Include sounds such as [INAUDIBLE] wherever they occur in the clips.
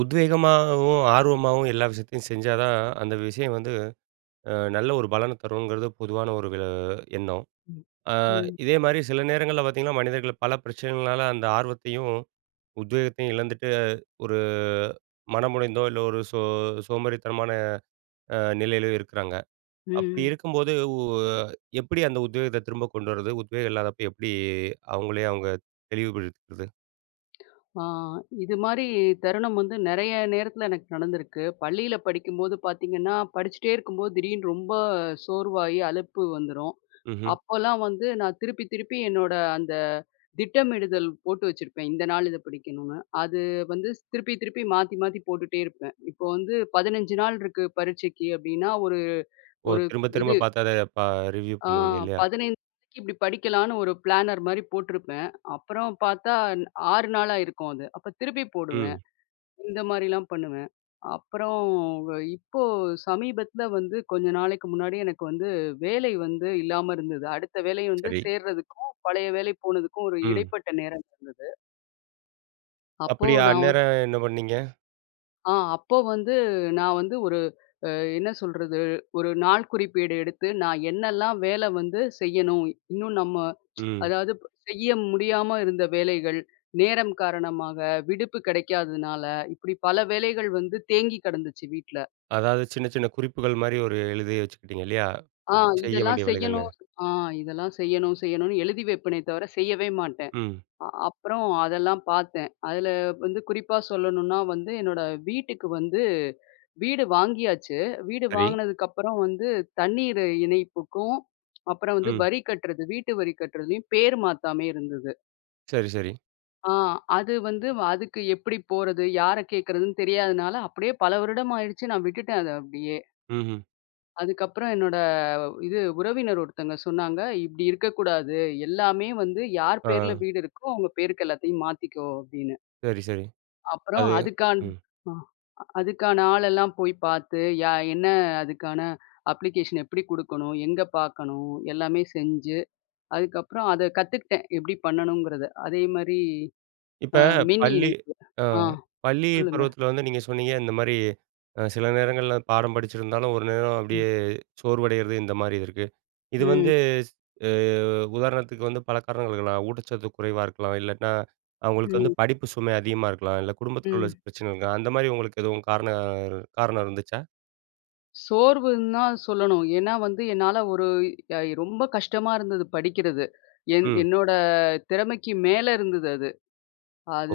உத்வேகமாகவும், ஆர்வமாவும் எல்லா விஷயத்தையும் செஞ்சாதான் அந்த விஷயம் வந்து, அ நல்ல ஒரு பலன தருங்கிறது பொதுவான ஒரு விள எண்ணம். ம், அ ம். இதேமாரி சில நேரங்கள்ல பார்த்தீங்கன்னா, மனிதர்கள் பல பிரச்சனைகள்னால அந்த ஆர்வத்தையும், உத்வேகத்தையும் இழந்துட்டு, ஒரு மனமுடைந்தோ, இல்ல ஒரு சோ சோம்பேறித்தனமான அ நிலையிலயோ இருக்கிறாங்க. ம், அப்பிடி ம். இருக்கும்போது உ எப்பிடி அந்த உத்வேகத்த திரும்ப கொண்டு வர்றது? உத்வேகம் இல்லாதப்ப எப்பிடி அவங்களே அவுங்கள தெளிவுபடுத்திக்கிறது? அ இதுமாரி தருணம் வந்து நெறைய நேரத்துல எனக்கு நடந்திருக்கு. பள்ளியில படிக்கும்போது பார்த்தீங்கன்னா, படிச்சிட்டே இருக்கும்போது திடீர்னு ரொம்ப சோர்வாயி, அழுப்பு வந்துரும். ம்ஹ்ம். அப்பல்லாம் வந்து நான் திருப்பி திருப்பி என்னோட அந்த திட்டமிடுதல் போட்டு வச்சிருப்பேன். இந்த நாளு இத படிக்கணும்னு, அது வந்து திருப்பி திருப்பி. மாத்தி மாத்தி போட்டுட்டே இருப்பேன். இப்ப வந்து 15 நாள் இருக்கு பரீட்சைக்கு அப்பிடின்னா, ஒரு ஓ! ஒரு, திரும்ப திரும்ப இது பார்த்து அத ப ரிவ்யூ அ பண்ணுவீங்க இல்லயா? 15 நாளைக்கி இப்பிடி படிக்கலான்னு ஒரு பிளானர் மாரி போட்டுருப்பேன். அப்புறம் பார்த்தா ன் 6 நாளாயிருக்கும் அது. அப்ப திருப்பி போடுவேன். ம். இந்த மாரிலாம் பண்ணுவேன். அப்புறம், வ இப்போ சமீபத்துல வந்து கொஞ்ச நாளைக்கு முன்னாடி எனக்கு வந்து வேலை வந்து இல்லாம இருந்தது. அடுத்த வேலை வந்து சரி. சேர்றதுக்கும், பழைய வேலை போனதுக்கும் ஒரு ம். இடைப்பட்ட நேரம் இருந்தது. அப்போ அப்டியா, நாவ அந்நேரம் என்ன பண்ணீங்க? அ அப்போ வந்து, நா வந்து ஒரு அ என்ன சொல்றது, ஒரு நாள் குறிப்பேடு எடுத்து நா என்னெல்லாம், வேல வந்து செய்யணும், இன்னும் நம்ம ம். அதாவது, செய்ய முடியாம இருந்த வேலைகள். நேரம் காரணமாக, விடுப்பு கிடைக்காததுனால, இப்படி பல வேலைகள் வந்து தேங்கி கிடந்துச்சு வீட்ல. அதாவது, சின்ன சின்ன குறிப்புகள் மாரி ஒரு எழுதி வச்சுக்கிட்டிங்க இல்லையா? அ செய்ய இதெல்லாம் வேண்டிய வேலைகள்னு. செய்யணும். அ இதெல்லாம் செய்யணும், செய்யணும்னு, எழுதி வப்பேனே தவிர செய்யவே மாட்டேன். ம். அ அப்பறம் அதெல்லாம் பாத்தேன், அதுல வந்து குறிப்பா சொல்லணுன்னா வந்து என்னோட வீட்டுக்கு வந்து வீடு வாங்கியாச்சு, வீடு சரி. வாங்கினதுக்கப்புறம் வந்து தண்ணீரு இணைப்புக்கும், அப்புறம் வந்து ம். வரி கட்டுறது வீட்டு வரி கட்டுறதுலயும், பேர் மாத்தாமயே இருந்தது. சரி, சரி. அ அது வந்து, வ அதுக்கு எப்புடி போறது? யார கேட்குறதுன்னு தெரியாதனால, அப்டியே பல வருடம் ஆயிடுச்சு. நா விட்டுட்டேன் அத அப்டியே. ம்ஹ்ம். அதுக்கப்புறம் என்னோட இது உறவினர் ஒருத்தங்க சொன்னாங்க, இப்டி இருக்கக்கூடாது எல்லாமே வந்து, யார் பேர்ல அ. வீடு இருக்கோ, அவங்க பேருக்கு எல்லாத்தையும் மாத்திக்கோ அப்படின்னு. சரி, சரி. அப்புறம் அது, அதுக்கான் ம். அ அதுக்கான ஆளெல்லாம் போய் பாத்து, யா என்ன அதுக்கான அப்ளிகேஷன் எப்டி குடுக்கணும், எங்க பாக்கணும், எல்லாமே செஞ்சு. அதுக்கப்புறம், அத கத்துக்ட்டேன் எப்டி பண்ணணுங்கிறத. அதேமாரி இப்ப அ மின் பள்ளி இணைப்பு. அ அ, பள்ளி சொல்லுங்க. பருவத்துல வந்து நீங்க சொன்னீங்க, இந்த மாரி, அ சில நேரங்கள்ல பாடம் படிச்சிருந்தாலும், ஒரு நேரம் ம். அப்டியே சோர்வடைறது. இந்த மாரி இருக்கு. இது ம். வந்து, ஸ் அ, உதாரணத்துக்கு வந்து பல காரணங்கள் இருக்கலாம். ஊட்டச்சத்து குறைவா இருக்கலாம் இல்லாட்னா, அவங்களுக்கு வந்து ம். படிப்பு சுமை அதிகமா இருக்கலாம். இல்ல குடும்பத்துக்குள்ள ம். பிரச்சன இருக்கலாம். அந்த மாரி உங்களுக்கு எதுவும் காரணம் காரணம் இருந்துச்சா? சோர்வுன்தா சொல்லணும். ஏன்னா வந்து, என்னால ஒரு அ இ ரொம்ப கஷ்டமா இருந்தது படிக்கிறது. என் ம். என்னோட திறமைக்கு மேல இருந்தது அது.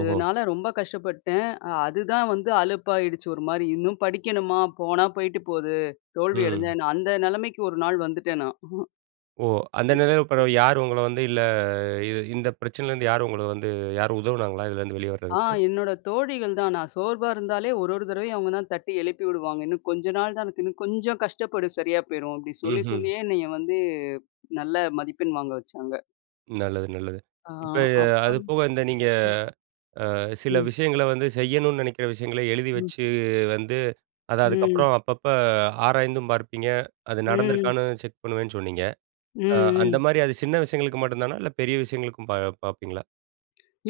ஓஹோ! ரொம்ப கஷ்டப்பட்டேன். அ அதுதான் வந்து அலுப்பாயிடுச்சு ஒரு மாரி, இன்னும் படிக்கணுமா? போனா போயிட்டு போது, தோல்வி அடஞ்சா ம். என்ன? அந்த நெலமைக்கு ஒரு நாள் வந்துட்டேன் நான். ஓ! அந்த நிலையில பெறவு யாரு உங்கள வந்து இல்ல இ இந்த பிரச்சனைல இருந்து யாரு உங்கள வந்து யாரும் உதவுனாங்களா இதுல இருந்து வெளிய ஆ வர்றதுக்கு? என்னோட தோழிகள் தான், நான் சோர்வா இருந்தாலே ஒரோரு தடவையும் அவங்க தான் தட்டி எழுப்பி விடுவாங்க. இன்னும் கொஞ்ச நாள் தான் இருக்கு, இன்னும் கொஞ்சம் கஷ்டப்படு சரியா போயிரும், அப்டி சொல்லி ம்ஹ்ம். சொல்லியே என்னைய வந்து நல்ல மதிப்பெண் வாங்க வச்சாங்க. நல்லது நல்லது. ஆ, இப்ப, அது அப்புறம். போக இந்த நீங்க ம். அ சில ம். விஷயங்கள வந்து செய்யணும்னு நெனைக்கிற விஷயங்கள எழுதி ம். வச்சு, வந்து அத ம். அதுக்கப்புறம் அப்பப்போ ஆராய்ந்தும் பார்ப்பீங்க, அது ம். நடந்துருக்கான்னு செக் பண்ணுவேன்னு சொன்னீங்க. ம், அ ம். அந்தமாரி அது சின்ன விஷயங்களுக்கு மட்டும் தானா? இல்ல பெரிய விஷயங்களுக்கும் பா பாப்பீங்களா?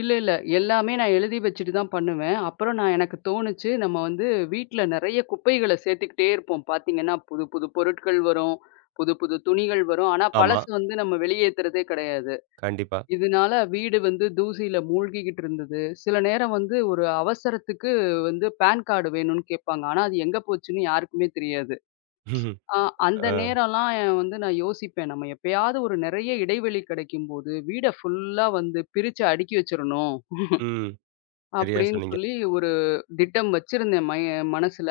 இல்ல, இல்ல. எல்லாமே நா எழுதி வச்சுட்டு தான் பண்ணுவேன். அப்புறம் நா எனக்கு தோணுச்சு, நம்ம வந்து வீட்ல நெறைய குப்பைகள சேத்துக்கிட்டே இருப்போம். பாத்தீங்கன்னா, புதுப்புது பொருட்கள் வரும், புதுப்புது துணிகள் வரும். ஆனா, ஆமா. பழசு வந்து நம்ம வெளியேத்துறதே கெடயாது. கண்டிப்பா. இதுனால, வீடு வந்து தூசியில மூழ்கிகிட்டு இருந்தது. சில நேரம் வந்து ஒரு அவசரத்துக்கு வந்து பேன் காடு வேணும்னு கேப்பாங்க. ஆனா, அது எங்க போச்சுன்னு யாருக்குமே தெரியாது. [CHUCKLES] அ அந்த ஆ. நேரல்லாம் வந்து நான் யோசிப்பேன், நம்ம எப்பயாது ஒரு நெறைய இடைவெளி கெடைக்கும்போது, வீட ஃபுல்லா வந்து பிரிச்சு அடுக்கி வச்சரணும், ம். [CHUCKLES] சரியா அப்டின்னு சொன்னீங்க. சொல்லி ஒரு திட்டம் வச்சிருந்தேன் மய மனசுல,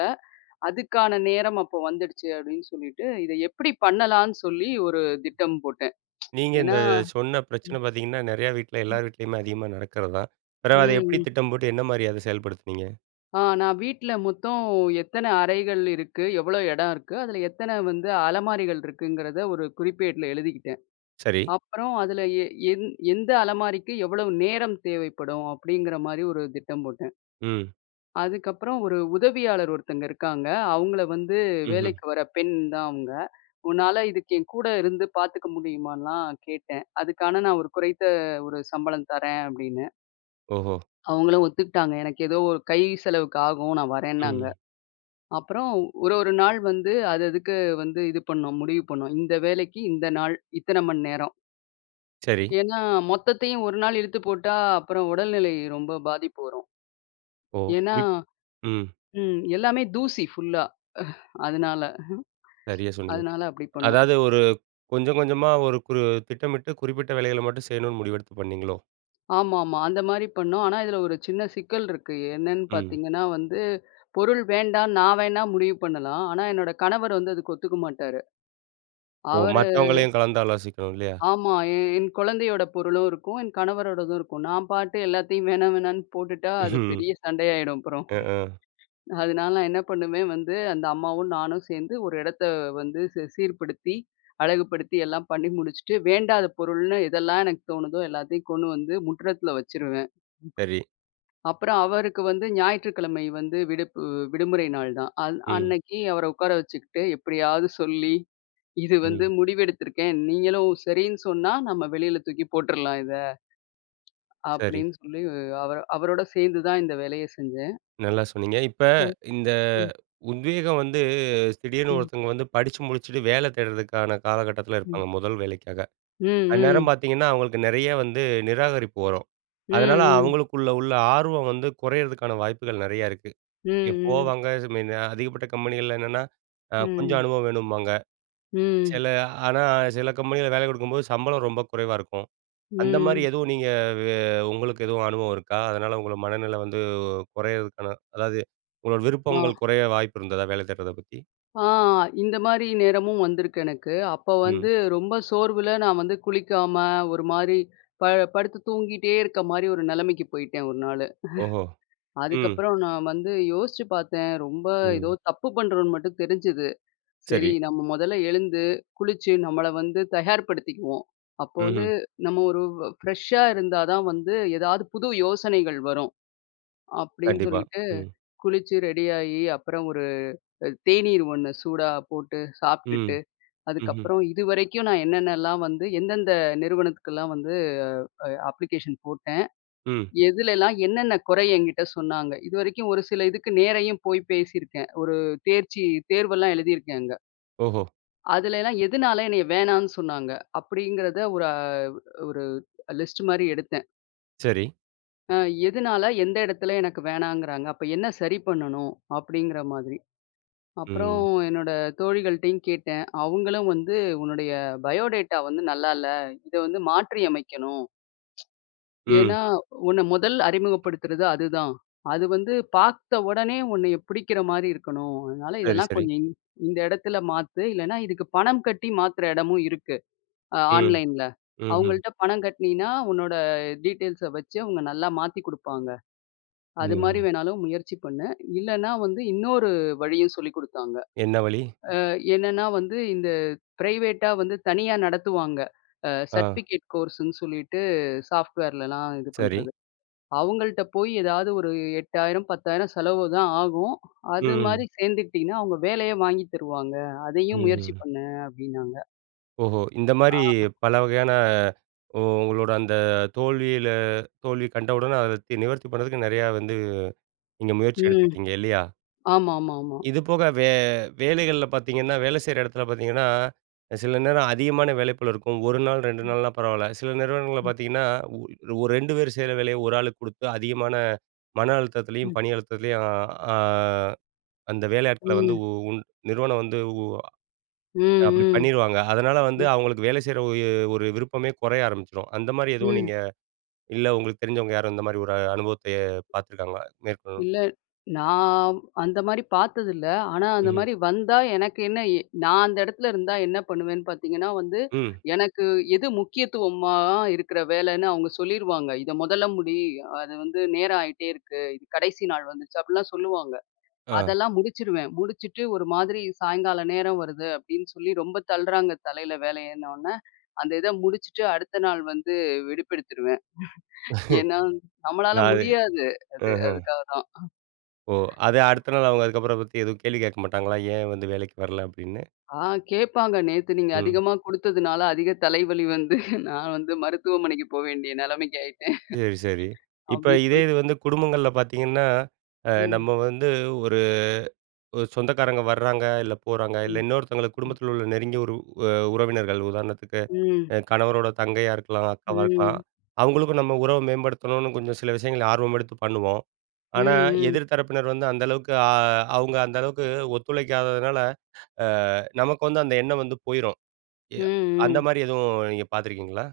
அதுக்கான நேரம் அப்போ வந்துடுச்சு அப்டின்னு சொல்லிட்டு, இத எப்டி பண்ணலான்னு சொல்லி ஒரு திட்டம் போட்டேன். நீங்க இந்த ஏன்னா, சொன்ன ம். பிரச்சன பாத்தீங்கன்னா, நெறைய வீட்டுல ம். எல்லார் வீட்லேயுமே அதிகமா நடக்குறதான். ம், பெறவு அத எப்டி ம். திட்டம் போட்டு, என்ன மாதிரி அத செயல்படுத்துனீங்க? அ நான் வீட்ல மொத்தம் எத்தன அறைகள் இருக்கு, எவ்ளோ இடம் இருக்கு, அதுல எத்தன வந்து அலமாரிகள் இருக்குங்கிறத ஒரு குறிப்பேட்ல எழுதிக்கிட்டேன். சரி. அப்றம் அதுல எ எ எந்த அலமாரிக்கு எவ்வளவு நேரம் தேவைப்படும் அப்டிங்கிற மாரி ஒரு திட்டம் போட்டேன். ம். அதுக்கப்பறம் ஒரு உதவியாளர் ஒருத்தங்க இருக்காங்க. அவுங்கள வந்து ம்ஹ்ம். வேலைக்கு வர பெண் தான் அவுங்க. உன்னால இதுக்கு என் கூட இருந்து பாத்துக்க முடியுமான்லா கேட்டேன். அதுக்கான நான் ஒரு குறைத்த ஒரு சம்பளம் தரேன் அப்டின்னு. ஓஹோ! அவுங்களும் ஒத்துக்கிட்டாங்க. எனக்கு ஏதோ ஒரு கை செலவுக்கு ஆகும் நான் வரேன்னாங்க. ம். அப்பறோ ஒரு ஒரு நாள் வந்து அது அதுக்கு வந்து இது பண்ணோம் முடிவு பண்ணோம். இந்த வேலக்கி இந்த நாள், இத்தனை மணி நேரம். சரி. ஏன்னா, மொத்தத்தையும் ஒரு நாள் இழுத்து போட்டா, அப்புறம் உடல்நிலை ரொம்ப பாதிப்பு வரும். ஓ! ஏன்னா இப் ம். ம் எல்லாமே தூசி ஃபுல்லா. அதனால சரியா சொன்னீங்க. அதனால அப்படி பண்ணோம். அதாவது ஒரு கொஞ்சம் கொஞ்சமா ஒரு குறு திட்டமிட்டு குறிப்பிட்ட வேலைகள மட்டும் செய்யணு முடிவெடுத்து பண்ணீங்களோ? ஆமாமா. அந்த மாரி பண்ணோம். ஆனா, இதுல ஒரு சின்ன சிக்கல் இருக்கு. என்னன்னு ம். பாத்தீங்கன்னா, வந்து பொருள் வேண்டா நான் வேணா முடிவு பண்ணலாம். ஆனா என்னோட கணவர் வந்து அதுக்கு ஒத்துக்க மாட்டாரு. ஓ! அவரு மத்தவங்களையும் கலந்து ஆலோசிக்கணு இல்லையா? ஆமா. எ எ என் கொழந்தையோட பொருளும் இருக்கும், என் கணவரோடதும் இருக்கும். நான் பாட்டு எல்லாத்தையும் வேணா வேணான்னு போட்டுட்டா அது [LAUGHS] பெரிய சண்டையாயிடும் அப்புறம். அ. அ. அதுனால நான் என்ன பண்ணுவேன் வந்து அந்த அம்மாவும் நானு சேந்து ஒரு இடத்த வந்து சி சீர்படுத்தி அழகுபடுத்தி எல்லாம் பண்ணி முடிச்சுட்டு, வேண்டாத பொருள்னு எதெல்லாம் எனக்கு தோணுதோ எல்லாத்தையும் கொண்டு வந்து முற்றத்துல வச்சுருவேன். சரி. அப்பறம் அவருக்கு வந்து ஞாயிற்றுக்கிழமை வந்து விடுப்பு. வி விடுமுறை நாள் தான். அந் ம். அன்னக்கி அவர உக்கார வச்சுக்கிட்டு எப்படியாது சொல்லி "இது வந்து ம். முடிவெடுத்திருக்கேன். நீங்களும் சரின்னு சொன்னா நம்ம வெளில தூக்கி போட்டுறலாம் இத." சரி. அப்படின்னு சொல்லி [UNINTELLIGIBLE] அவரோட சேந்து தான் இந்த வேலைய செஞ்சேன். நல்லா சொன்னீங்க. இப்ப ம். இந்த ம். உத்வேகம் வந்து திடீர்னு ம். ஒருத்தவங்க வந்து படிச்சு முடிச்சுட்டு வேலை தேடுறதுக்கான காலகட்டத்துல ம். இருப்பாங்க முதல் வேலைக்காக, ம். ம். அந்நேரம் பாத்தீங்கன்னா அவுங்களுக்கு நெறைய வந்து நிராகரிப்பு வரும். அதனால ம். ம். அவங்களுக்குள்ள உள்ள ஆர்வம் வந்து குறையிறதுக்கான வாய்ப்புகள் நெறையா இருக்கு. ம். இ ம். போவாங்க இந்த மாரி அதிகப்பட்ட கம்பெனிகள்ல என்னன்னா, அ கொஞ்சம் ம். அனுபவம் வேணும்பாங்க. ம். சில ஆனா சில கம்பெனிகள்ல வேல குடுக்கும்போது சம்பளம் ரொம்ப குறைவா இருக்கும். அந்த மாரி ம். எதுவும் நீங்க வே உங்களுக்கு எதுவும் அனுபவம் இருக்கா? அதனால உங்களோட மனநில வந்து குறையறதுக்கான அதாவது உங்களோட ஆ. விருப்பங்கள் குறைய வாய்ப்பு இருந்ததா, வேல தேடுறத பத்தி. ஆ! இந்தமாரி நேரமும் வந்திருக்கு எனக்கு. அப்ப ம். வந்து ரொம்ப சோர்வுல நான் வந்து குளிக்காம ஒருமாரி ப படுத்து தூங்கிட்டே இருக்கமாரி ஒரு நிலைமைக்கு போயிட்டேன் ஒரு நாளு. ஓஹோ! [CHUCKLES] ம். அதுக்கப்பறம் நான் வந்து யோசிச்சு பார்த்தேன். ரொம்ப ஏதோ ம். தப்பு பண்ணுறோன்னு மட்டும் தெரிஞ்சது. சரி சரி. நம்ம முதல்ல எழுந்து, குளிச்சு, நம்மள வந்து தயார்ப்படுத்திக்குவோம். அப்போ வந்து ம்ஹ்ம். நம்ம ஒரு ஃப்ரெஷா இருந்தா தான் வந்து, ஏதாவது புது யோசனைகள் வரும், அப்பிடின்னு கண்டிப்பா. சொல்லிட்டு ம். குளிச்சு ரெடியாயி, அப்பறம் ஒரு அ தேநீர் ஒண்ணு சூடா போட்டு ம், சாப்பிட்டுட்டு, ம்ஹ்ம். அதுக்கப்பறம் இதுவரைக்கும் நான் என்னென்னலாம் வந்து, எந்தெந்த நிறுவனத்துக்கெல்லாம் வந்து அ அப்ளிகேஷன் போட்டேன், ம். எதுலலாம் என்னென்ன குறை என்கிட்ட சொன்னாங்க, இதுவரைக்கும் ஒரு சில இதுக்கு நேரையும் போய் பேசியிருக்கேன். ஒரு தேர்ச்சி தேர்வெல்லாம் எழுதியிருக்கேன் அங்க, ஓஹோ! அதுலெல்லாம் எதனால என்னைய வேணானு சொன்னாங்க, அப்பிடிங்கிறத ஒரு அ ஒரு லிஸ்ட் மாதிரி எடுத்தேன். சரி. அ எதுனால, எந்த இடத்துல எனக்கு வேணாங்குறாங்க, அப்ப என்ன சரி பண்ணணும்? அப்பிடிங்கிற மாதிரி. அப்பறம், ம். என்னோட தோழிகள்ட்டேயும் கேட்டேன். அவுங்களும் வந்து, "உன்னுடைய பயோடேட்டா வந்து நல்லா இல்ல. இத வந்து மாற்றி அமைக்கணும்." ம். ஏன்னா, உன்ன முதல் அறிமுகப்படுத்துறது அதுதான். அது வந்து பார்த்த உடனே, உன்னைய பிடிக்கிறமாரி இருக்கணும். அதனால சரி, இதெல்லாம் சரி. கொஞ்சம் இந் இந்த இடத்துல மாத்து. இல்லன்னா, இதுக்கு பணம் கட்டி மாத்துற இடமும் இருக்கு, அ ம், ஆன்லைன்ல. ம்ஹ்ம். அவுங்கள்ட்ட பணம் கட்டுனின்னா, உன்னோட டீட்டெயில்ஸ வச்சு, அவுங்க நல்லா மாத்தி குடுப்பாங்க. அதுமாரி ம். வேணாலும் முயற்சி பண்ணு. இல்லன்னா வந்து இன்னொரு வழியும் சொல்லிக் கொடுத்தாங்க. என்ன வழி? அ என்னன்னா வந்து, இந்த ப்ரைவேட்டா வந்து தனியா நடத்துவாங்க. அ அ. சர்டிஃபிக்கேட் கோர்ஸுன்னு சொல்லிட்டு சாஃப்ட்வேர்லலாம் இது சரி. பண்றது. அவங்கள்ட்ட போய் ஏதாவது ஒரு ரூ. 8000, ரூ. 10000 செலவுதான் ஆகும். ம், அதுமாரி ம். சேர்ந்திட்டின்னா, அவுங்க வேலையே வாங்கி தருவாங்க. ம், அதையும் முயற்சி ம். பண்ணு, அப்பிடினாங்க. ஓஹோ! இந்த மாரி, ஆமா. பலவகையான, ஓ உங்களோட அந்த தோல்வியில தோல்வி கண்டவுடன அத தி நிவர்த்தி பண்ணதுக்கு நெறையா வந்து, நீங்க முயற்சி ம். எடுத்துருக்கீங்க, இல்லையா? ஆமாமாமா. [EXHALES] இதுபோக வே வேலைகள்ல பார்த்தீங்கன்னா, வேலை செய்யுற இடத்துல பார்த்தீங்கன்னா, சில நேரம் அதிகமான வேலை பளு இருக்கும். 1 நாள், 2 ம். நாள்னா பரவால்ல. சில நிறுவனங்கள்ல ம். பார்த்தீங்கன்னா, ஒர் ஒரு 2 பேரு செய்யிற வேலைய ஒரு ஆளுக்கு குடுத்து, அதிகமான மன அழுத்தத்துலயும், ம். பணி அழுத்தத்துலயும் அ ஆ, அந்த வேலையாட்கள வந்து ம். உ உன் நிறுவனம் வந்து உ ம், அ, அப்படி ம். பண்ணிருவாங்க. அதனால வந்து, ம். அவங்களுக்கு வேலை செய்யிற ஒரு ஒரு விருப்பமே கொறைய ஆரம்பிச்சிரும். அந்த மாரி எதுவும் ம். நீங்க, இல்ல உங்களுக்கு தெரிஞ்சவங்க யாரும் இந்த மாரி ஒரு அனுபவத்தை பார்த்துருக்காங்களா?. [UNINTELLIGIBLE] இல்ல. நான் அந்த மாரி பார்த்ததில்ல. ஆனா அந்த ம்ஹ்ம். மாரி வந்தா, எனக்கு என்ன எ நான் அந்த இடத்துல இருந்தா என்ன பண்ணுவேன்னு பார்த்தீங்கன்னா வந்து, ம். எனக்கு எது முக்கியத்துவமா இருக்குற வேலன்னு அவங்க சொல்லிருவாங்க. "இத மொதல்ல முடி. அது வந்து நேரம் ஆயிட்டே இருக்கு. இது கடைசி நாள் வந்துருச்சு." அப்படிலாம் சொல்லுவாங்க. அ. அதெல்லாம் முடிச்சுருவேன். முடிச்சுட்டு, ஒரு மாதிரி சாயங்காலம் நேரம் வருது அப்படின்னு சொல்லி, ரொம்ப தள்ளுறாங்க தலையில வேலையன்ன உடன [INHALES] அந்த இத முடிச்சுட்டு, அடுத்த நாள் வந்து விடுப்பெடுத்துருவேன். [CHUCKLES] ஏன்னா [CHUCKLES] நம்மளால .நான் அது முடியாது, அது. ம்ஹ்ம். அதுக்காக தான். ஓ! அது [INHALES] ம். அடுத்த நாள், அவங்க அதுக்கப்பறம் அதபத்தி எதுவும் கேள்வி கேட்க மாட்டாங்களா? "ஏன் வந்து வேலைக்கு வரல?" அப்படின்னு. ஆ, கேட்பாங்க. "நேத்து நீங்க ம். அதிகமா குடுத்ததுனால அதிக தலைவலி வந்து, [CHUCKLES] நான் வந்து மருத்துவமனைக்கு போவேண்டிய நிலைமைக்கு ஆயிட்டேன்." சரி, சரி. [CHUCKLES] இப்ப அப்படின்னு இதே சொல் இது வந்து குடும்பங்கள்ல பார்த்தீங்கன்னா, அ ம். நம்ம வந்து ஒரு ஒரு சொந்தக்காரங்க வராங்க, இல்ல போறாங்க. இல்ல ம். இன்னொருத்தங்களுக்கு ம். குடும்பத்துல உள்ள நெருங்கிய ஒரு அ உறவினர்கள் உதாரணத்துக்கு, ம். அ கணவரோட தங்கையா இருக்கலாம், அக்காவா இருக்கலாம், ம். அவங்களுக்கும் நம்ம உறவ மேம்படுத்தணும்னு கொஞ்சம் சில விஷயங்கள ஆர்வம் எடுத்து பண்ணுவோம். ம், ஆனா, ம். எதிர் தரப்பினர் வந்து அந்த அளவுக்கு அ, அவுங்க அந்த அளவுக்கு ஒத்துழைக்காததுனால, அ நமக்கு வந்து அந்த எண்ணம் வந்து போயிரும். எ ம், அந்த ம். மாரி எதுவும் நீங்க பார்த்துருக்கீங்களா?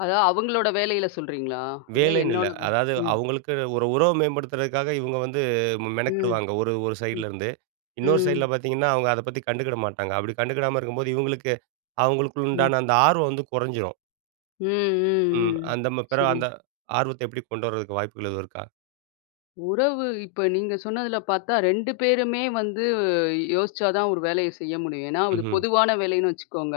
அதான், அவங்களோட வேலையில சொல்றீங்களா? இல்ல வேலைன்னு இல்ல. என்னோடதா? அதாவது, ம். அவங்களுக்கு, ஒரு உறவு மேம்படுத்துற்துக்காக இவங்க வந்து மெ ம், மெனக்கிடுவாங்க. ஒரு ஒரு ம், சைடுல இருந்து. இன்னொரு சைடுல ம். பார்த்தீங்கன்னா அவங்க அதப்பத்தி கண்டுக்குட மாட்டாங்க. அப்படி கண்டுக்குடாம இருக்கும்போது, இவங்களுக்கு அவங்களுக்கு ம். உண்டான அந்த ஆர்வம் வந்து குறஞ்சுரும். ம், ம், ம். ம், ம், அந்த ம பிறகு சரி. அந்த, ஆர்வத்த எப்படி கொண்டு வரதுக்கு வாய்ப்புகள் எதுவும் இருக்கா? உறவு. இப்ப நீங்க சொன்னதுல பாத்தா 2 பேருமே வந்து, யோசிச்சா தான் ஒரு வேலைய செய்ய முடியும். ஏன்னா, ஒரு ம்ஹ்ம். பொதுவான வேலைன்னு வச்சுக்கோங்க,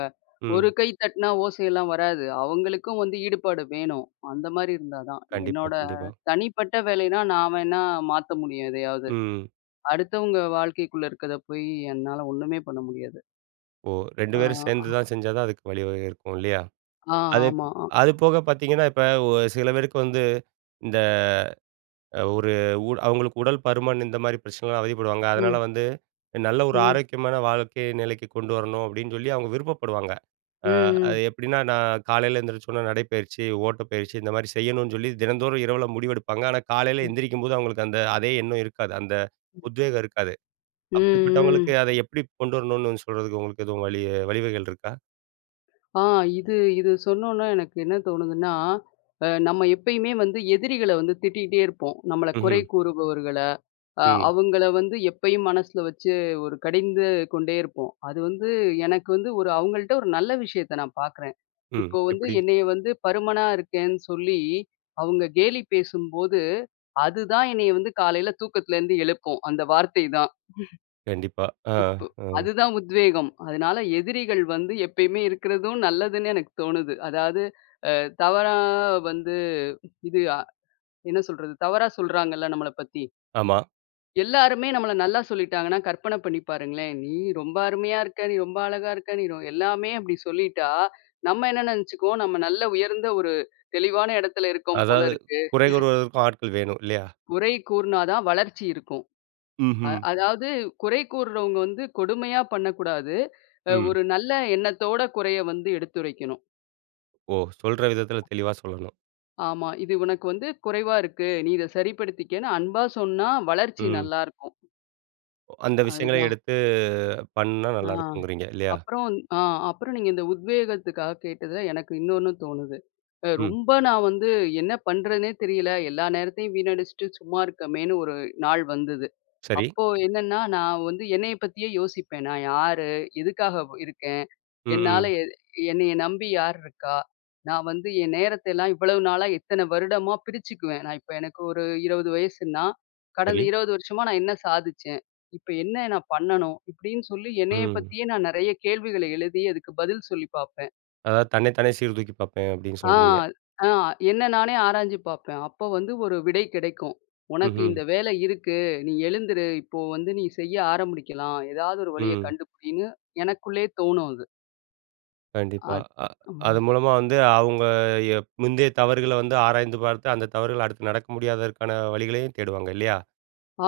ஒரு ம். கை தட்டுனா ஓசையெல்லாம் வராது. அவங்களுக்கும் வந்து ஈடுபாடு வேணும். அந்த மாரி இருந்தா தான். கண்டிப்பா, என்னோட கண்டிப்பா. தனிப்பட்ட வேலைனா நான் வேணா மாத்த முடியும் எதையாவது, ம். அடுத்தவங்க வாழ்க்கைக்குள்ள இருக்கத போயி என்னால ஒண்ணுமே பண்ண முடியாது. ஓ! 2 அ பேரும் சேர்ந்துதான் செஞ்சாதான் அதுக்கு வழிவகை இருக்கும் இல்லையா? அ, அதுப் ஆமா அ. அது போக பார்த்தீங்கன்னா, இப்ப வ சில பேருக்கு வந்து இந்த அ ஒரு உட அவங்களுக்கு உடல் பருமன், இந்த மாரி பிரச்சனைலாம் அவதிப்படுவாங்க. அதனால ம். வந்து, நல்ல ஒரு ம். ஆரோக்கியமான வாழ்க்கைய நிலைக்கு கொண்டு வரணும். அப்படின்னு சொல்லி அவங்க விருப்பப்படுவாங்க. ம், அ, ம். அது எப்டின்னா? நான் காலைல எந்திரிச்சோன நடைப்பயிற்சி, ஓட்டப்பயிற்சி, இந்த மாரி செய்யணும்னு சொல்லி தினந்தோறும் இரவுல முடிவெடுப்பாங்க. ஆனா, காலைல ம். எந்திரிக்கும்போது அவங்களுக்கு அந்த, அதே எண்ணம் இருக்காது. அந்த ம். உத்வேகம் இருக்காது. ம், அப்படிப்பட்டவங்களுக்கு, ம். அத எப்படி கொண்டு வரணும்னு சொல்றதுக்கு உங்களுக்கு எதும் வழி வழிவகைகள் இருக்கா? அ இது இது சொன்னோன எனக்கு என்ன தோணுதுன்னா, அ நம்ம எப்பயுமே வந்து எதிரிகள வந்து திட்டிட்டே இருப்போம். நம்மள குறை ம்ஹ்ம். கூறுபவர்கள, அ ம். அவுங்கள வந்து எப்பயும் மனசுல வச்சு, ஒரு கடிந்து கொண்டே இருப்போம். அது வந்து, எனக்கு வந்து ஒரு அவங்கள்ட்ட ஒரு நல்ல விஷயத்த நான் பார்க்குறேன். ம். இப்போ வந்து எப்பிடி? என்னைய வந்து பருமனா இருக்கேன்னு சொல்லி, அவுங்க கேலி பேசும்போது, அதுதான் என்னைய வந்து காலைல தூக்கத்துலருந்து எழுப்பும், அந்த வார்த்தை தான். கண்டிப்பா. அ, ம்ஹ்ம். இப்பு அ. அதுதான் உத்வேகம். அதனால எதிரிகள் வந்து எப்பயுமே இருக்கறதும் நல்லதுன்னு எனக்கு தோணுது. அதாவது அ தவறா வந்து, இது அ என்ன சொல்றது? தவறா சொல்றாங்கள்ல நம்மள பத்தி. ஆமா. எல்லாருமே நம்மள நல்லா சொல்லிட்டாங்கன்னா, கற்பன பண்ணி பாருங்களேன், "நீ ரொம்ப அருமையா இருக்க! நீ ரொம்ப அழகா இருக்க! நீ ரொ" எல்லாமே அப்பிடி சொல்லிட்டா, நம்ம என்ன நெனச்சிக்குவோம், "நம்ம நல்ல உயர்ந்த ஒரு, தெளிவான இடத்துல இருக்கோம் அதாவது, போலருக்கு." குறை [CHUCKLES] கூறுவதற்கும் ஆட்கள் வேணும். இல்லயா? குறை கூறுனாதான் வளர்ச்சி இருக்கும். அ ம்ஹ்ம். அதாவது குறை கூறுறவுங்க வந்து கொடுமையா பண்ணக்கூடாது. அ ம். ஒரு நல்ல எண்ணத்தோட குறைய வந்து எடுத்துரைக்கணும். ஓ! சொல்ற விதத்துல தெளிவா சொல்லணும். ஆமா. இது உனக்கு வந்து குறைவா இருக்கு. நீ இதை சரிப்படுத்திக்கன்னு அன்பா சொன்னா, வளர்ச்சி ம். நல்லா இருக்கும். ஓ அந்த விஷயங்கள அதுதான். எடுத்து பண்ணுணா ஆ. நல்லாருக்குங்குறீங்க, இல்லையா? அப்பறம் இந் ஆ அப்பறம் நீங்க இந்த உத்வேகத்துக்காக கேட்டதுல, எனக்கு இன்னொன்னு தோணுது. அ ம். ரொம்ப நான் வந்து என்ன பண்ணுறதுன்னே தெரியல, எல்லா நேரத்தையும் வீணடிச்சிட்டு சும்மா இருக்கமேன்னு ஒரு நாள் வந்தது. சரி. அப்போ என்னன்னா, நான் வந்து என்னைய பத்தியே யோசிப்பேன், நான் யாரு? எதுக்காக வ் இருக்கேன்? ம், என்னால ம். எ என்னைய நம்பி யார் இருக்கா? நான் வந்து என் நேரத்த எல்லாம் இவ்வளவு நாளா, இத்தன வருடமா பிரிச்சுக்குவேன். நான் இப்ப எனக்கு ஒரு 20 வயசுன்னா, கடந்த சரி. 20 வருஷமா நான் என்ன சாதிச்சேன்? இப்ப என்ன நான் பண்ணணும்? இப்டின்னு சொல்லி என்னய ம். பத்தியே நான் நெறைய கேள்விகள எழுதி அதுக்கு பதில் சொல்லி பாப்பேன். அதாது, தன்னை தானே சீர் தூக்கி பாப்பேன் அப்டீன்னு ஆ, சொல்றீங்க? ஆ. என்ன நானே ஆராய்ஞ்சு பாப்பேன். அப்போ வந்து ஒரு விடை கிடைக்கும். உனக்கு ம்ஹ்ம். இந்த வேலை இருக்கு, நீ எழுந்துரு, இப்போ வந்து நீ செய்ய ஆரமுடிக்கலாம். ஏதாவது ஒரு வழிய ம். கண்டுபிடின்னு, எனக்குள்ளேயே தோணும் அது. கண்டிப்பா. அத் அ அது ம். மூலமா வந்து அவங்க ய முந்தைய தவறுகள வந்து ஆராய்ந்து பார்த்து, அந்த தவறுகள அடுத்து நடக்க முடியாததற்கான வழிகளயும் தேடுவாங்க. இல்லையா?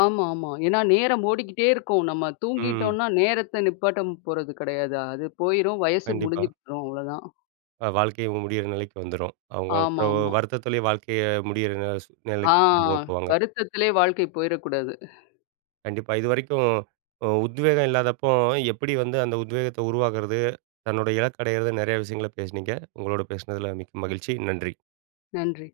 ஆமா, ஆமா. ஏன்னா நேரம் ஓடிக்கிட்டே இருக்கும். நம்ம ம். தூங்கிட்டோன்னா, நேரத்த நிப்பாட்ட போறது கிடையாது. அது போயிரும், வயசு கண்டிப்பா. முடிஞ்சுகிட்டுரும் அவ்ளோதான். அ வாழ்க்கையே முடியிற நிலைக்கு வந்துரும். அவங்க அப்புறம், ஆமாமா. வருத்தத்திலயே வாழ்க்கைய முடியிற சூ ஆ. நிலைக்கு கொண்டு போ போவாங்க. வருத்தத்திலே வாழ்க்கை போயிறக்கூடாது. [LAUGHS] கண்டிப்பா. இதுவரைக்கும் ம் உத்வேகம் இல்லாதப்போ, எப்படி வந்து அந்த உத்வேகத்த உருவாக்குறது? தன்னோட இலக்க அடையிறதுனு, நெறைய விஷயங்கள பேசுனீங்க. உங்களோட பேசுனதுல மிக்க மகிழ்ச்சி. நன்றி. நன்றி.